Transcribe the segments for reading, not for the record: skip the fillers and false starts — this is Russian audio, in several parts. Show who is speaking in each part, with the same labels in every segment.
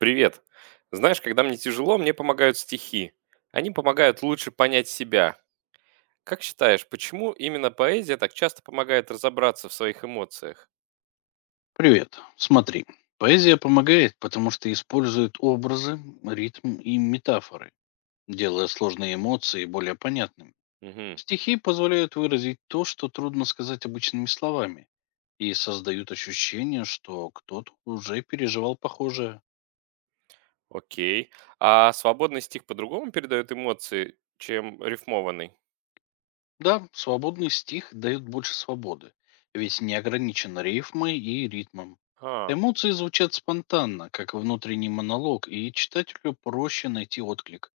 Speaker 1: Привет. Знаешь, когда мне тяжело, мне помогают стихи. Они помогают лучше понять себя. Как считаешь, почему именно поэзия так часто помогает разобраться в своих эмоциях?
Speaker 2: Привет. Смотри, поэзия помогает, потому что использует образы, ритм и метафоры, делая сложные эмоции более понятными.
Speaker 1: Угу,
Speaker 2: Стихи позволяют выразить то, что трудно сказать обычными словами, и создают ощущение, что кто-то уже переживал похожее.
Speaker 1: окей. А свободный стих по-другому передает эмоции, чем рифмованный?
Speaker 2: Да, свободный стих дает больше свободы, ведь не ограничен рифмой и ритмом.
Speaker 1: А,
Speaker 2: Эмоции звучат спонтанно, как внутренний монолог, и читателю проще найти отклик.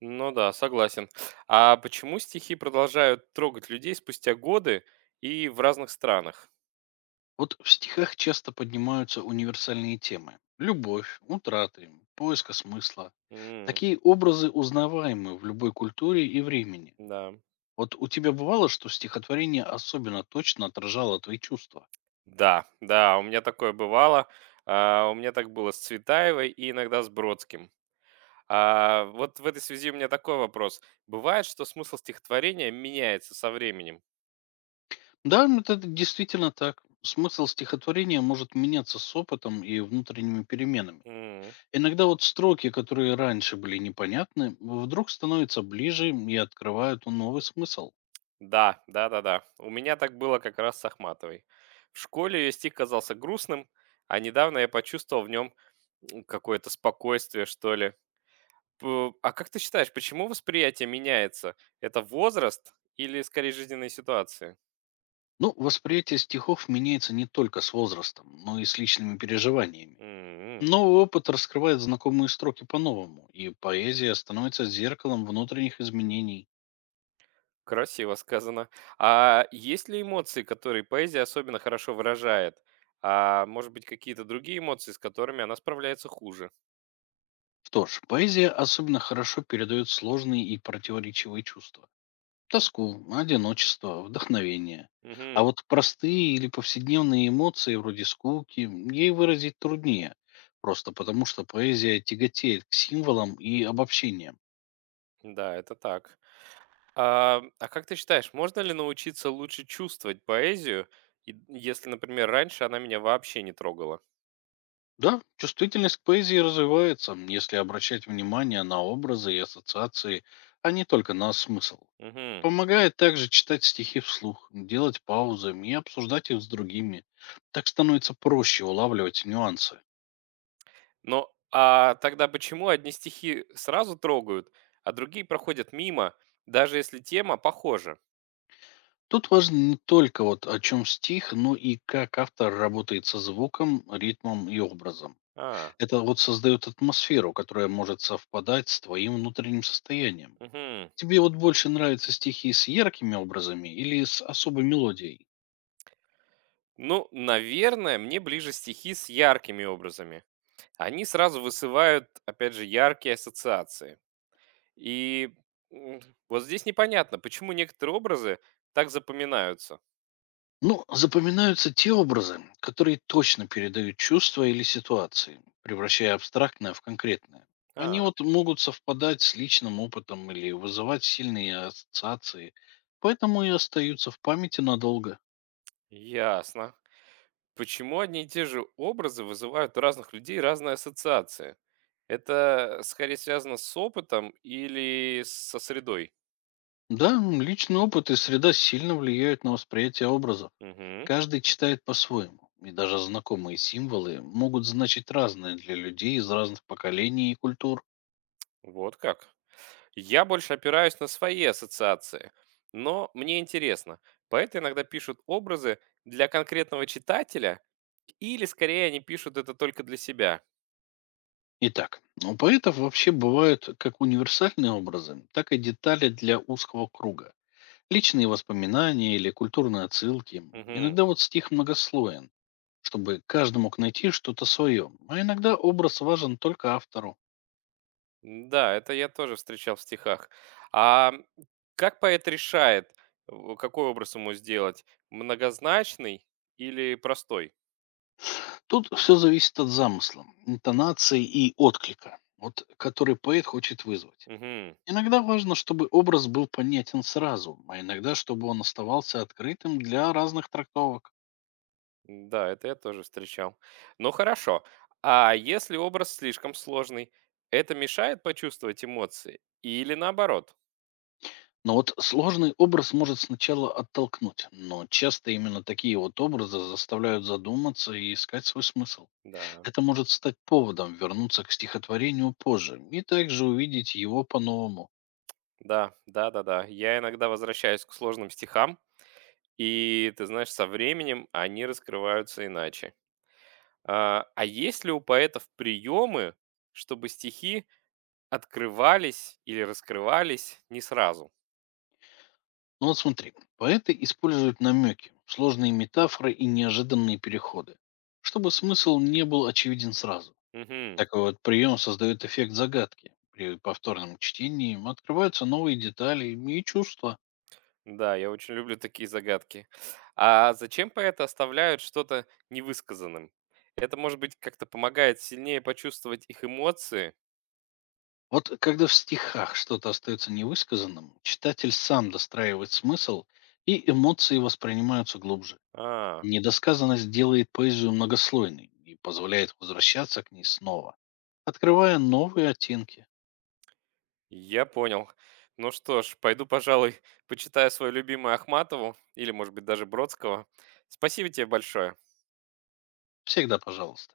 Speaker 1: ну да, согласен. А почему стихи продолжают трогать людей спустя годы и в разных странах?
Speaker 2: Вот в стихах часто поднимаются универсальные темы. Любовь, утраты, поиска смысла.
Speaker 1: М,
Speaker 2: Такие образы узнаваемы в любой культуре и времени.
Speaker 1: да.
Speaker 2: Вот у тебя бывало, что стихотворение особенно точно отражало твои чувства?
Speaker 1: Да, да, у меня такое бывало. А, у меня так было с Цветаевой и иногда с Бродским. А, вот в этой связи у меня такой вопрос. Бывает, что смысл стихотворения меняется со временем?
Speaker 2: Да, это действительно так. Смысл стихотворения может меняться с опытом и внутренними переменами.
Speaker 1: М.
Speaker 2: Иногда вот строки, которые раньше были непонятны, вдруг становятся ближе и открывают новый смысл.
Speaker 1: Да, да, да, да. У меня так было как раз с Ахматовой. В школе ее стих казался грустным, а недавно я почувствовал в нем какое-то спокойствие, что ли. А как ты считаешь, почему восприятие меняется? Это возраст или скорее жизненные ситуации?
Speaker 2: Ну, восприятие стихов меняется не только с возрастом, но и с личными переживаниями.
Speaker 1: М.
Speaker 2: Новый опыт раскрывает знакомые строки по-новому, и поэзия становится зеркалом внутренних изменений.
Speaker 1: Красиво сказано. А есть ли эмоции, которые поэзия особенно хорошо выражает? А может быть, какие-то другие эмоции, с которыми она справляется хуже?
Speaker 2: Что ж, поэзия особенно хорошо передает сложные и противоречивые чувства. Тоску, одиночество, вдохновение. А
Speaker 1: Мгм.
Speaker 2: вот простые или повседневные эмоции вроде скуки ей выразить труднее, просто потому что поэзия тяготеет к символам и обобщениям.
Speaker 1: Да, это так. А как ты считаешь, можно ли научиться лучше чувствовать поэзию, если, например, раньше она меня вообще не трогала?
Speaker 2: Да, чувствительность к поэзии развивается, если обращать внимание на образы и ассоциации, а не только на смысл.
Speaker 1: Мгм.
Speaker 2: Помогает также читать стихи вслух, делать паузы и обсуждать их с другими. Так становится проще улавливать нюансы.
Speaker 1: Но а тогда почему одни стихи сразу трогают, а другие проходят мимо, даже если тема похожа?
Speaker 2: Тут важно не только вот о чем стих, но и как автор работает со звуком, ритмом и образом.
Speaker 1: А,
Speaker 2: Это вот создает атмосферу, которая может совпадать с твоим внутренним состоянием.
Speaker 1: мгм.
Speaker 2: Тебе вот больше нравятся стихи с яркими образами или с особой мелодией?
Speaker 1: Ну, наверное, мне ближе стихи с яркими образами. Они сразу высывают, опять же, яркие ассоциации. И м, вот здесь непонятно, почему некоторые образы так запоминаются.
Speaker 2: Ну, запоминаются те образы, которые точно передают чувства или ситуации, превращая абстрактное в конкретное. Они
Speaker 1: А,
Speaker 2: вот могут совпадать с личным опытом или вызывать сильные ассоциации, поэтому и остаются в памяти надолго.
Speaker 1: ясно. Почему одни и те же образы вызывают у разных людей разные ассоциации? Это скорее связано с опытом или со средой?
Speaker 2: Да, личный опыт и среда сильно влияют на восприятие образов.
Speaker 1: Угу,
Speaker 2: Каждый читает по-своему, и даже знакомые символы могут значить разное для людей из разных поколений и культур.
Speaker 1: вот как. Я больше опираюсь на свои ассоциации, но мне интересно. Поэты иногда пишут образы для конкретного читателя, или скорее они пишут это только для себя.
Speaker 2: Итак, у поэтов вообще бывают как универсальные образы, так и детали для узкого круга. Личные воспоминания или культурные отсылки.
Speaker 1: Мгм.
Speaker 2: Иногда вот стих многослоен, чтобы каждый мог найти что-то свое, а иногда образ важен только автору.
Speaker 1: Да, это я тоже встречал в стихах. А как поэт решает, какой образ ему сделать? Многозначный или простой?
Speaker 2: Тут все зависит от замысла, интонации и отклика, вот, который поэт хочет вызвать.
Speaker 1: Мгм.
Speaker 2: Иногда важно, чтобы образ был понятен сразу, а иногда, чтобы он оставался открытым для разных трактовок.
Speaker 1: Да, это я тоже встречал. Ну хорошо. А если образ слишком сложный, это мешает почувствовать эмоции? Или наоборот?
Speaker 2: Но вот сложный образ может сначала оттолкнуть, но часто именно такие вот образы заставляют задуматься и искать свой смысл.
Speaker 1: Да,
Speaker 2: Это может стать поводом вернуться к стихотворению позже и также увидеть его по-новому.
Speaker 1: да, да, да, да. Я иногда возвращаюсь к сложным стихам, и ты знаешь, со временем они раскрываются иначе. А есть ли у поэтов приемы, чтобы стихи открывались или раскрывались не сразу?
Speaker 2: Ну вот смотри, поэты используют намеки, сложные метафоры и неожиданные переходы, чтобы смысл не был очевиден сразу.
Speaker 1: Мгм.
Speaker 2: Такой вот прием создает эффект загадки. При повторном чтении открываются новые детали и чувства.
Speaker 1: Да, я очень люблю такие загадки. А зачем поэты оставляют что-то невысказанным? Это, может быть, как-то помогает сильнее почувствовать их эмоции?
Speaker 2: Вот когда в стихах что-то остается невысказанным, читатель сам достраивает смысл, и эмоции воспринимаются глубже.
Speaker 1: А,
Speaker 2: Недосказанность делает поэзию многослойной и позволяет возвращаться к ней снова, открывая новые оттенки.
Speaker 1: я понял. Ну что ж, пойду, пожалуй, почитаю свою любимую Ахматову или, может быть, даже Бродского. Спасибо тебе большое.
Speaker 2: Всегда пожалуйста.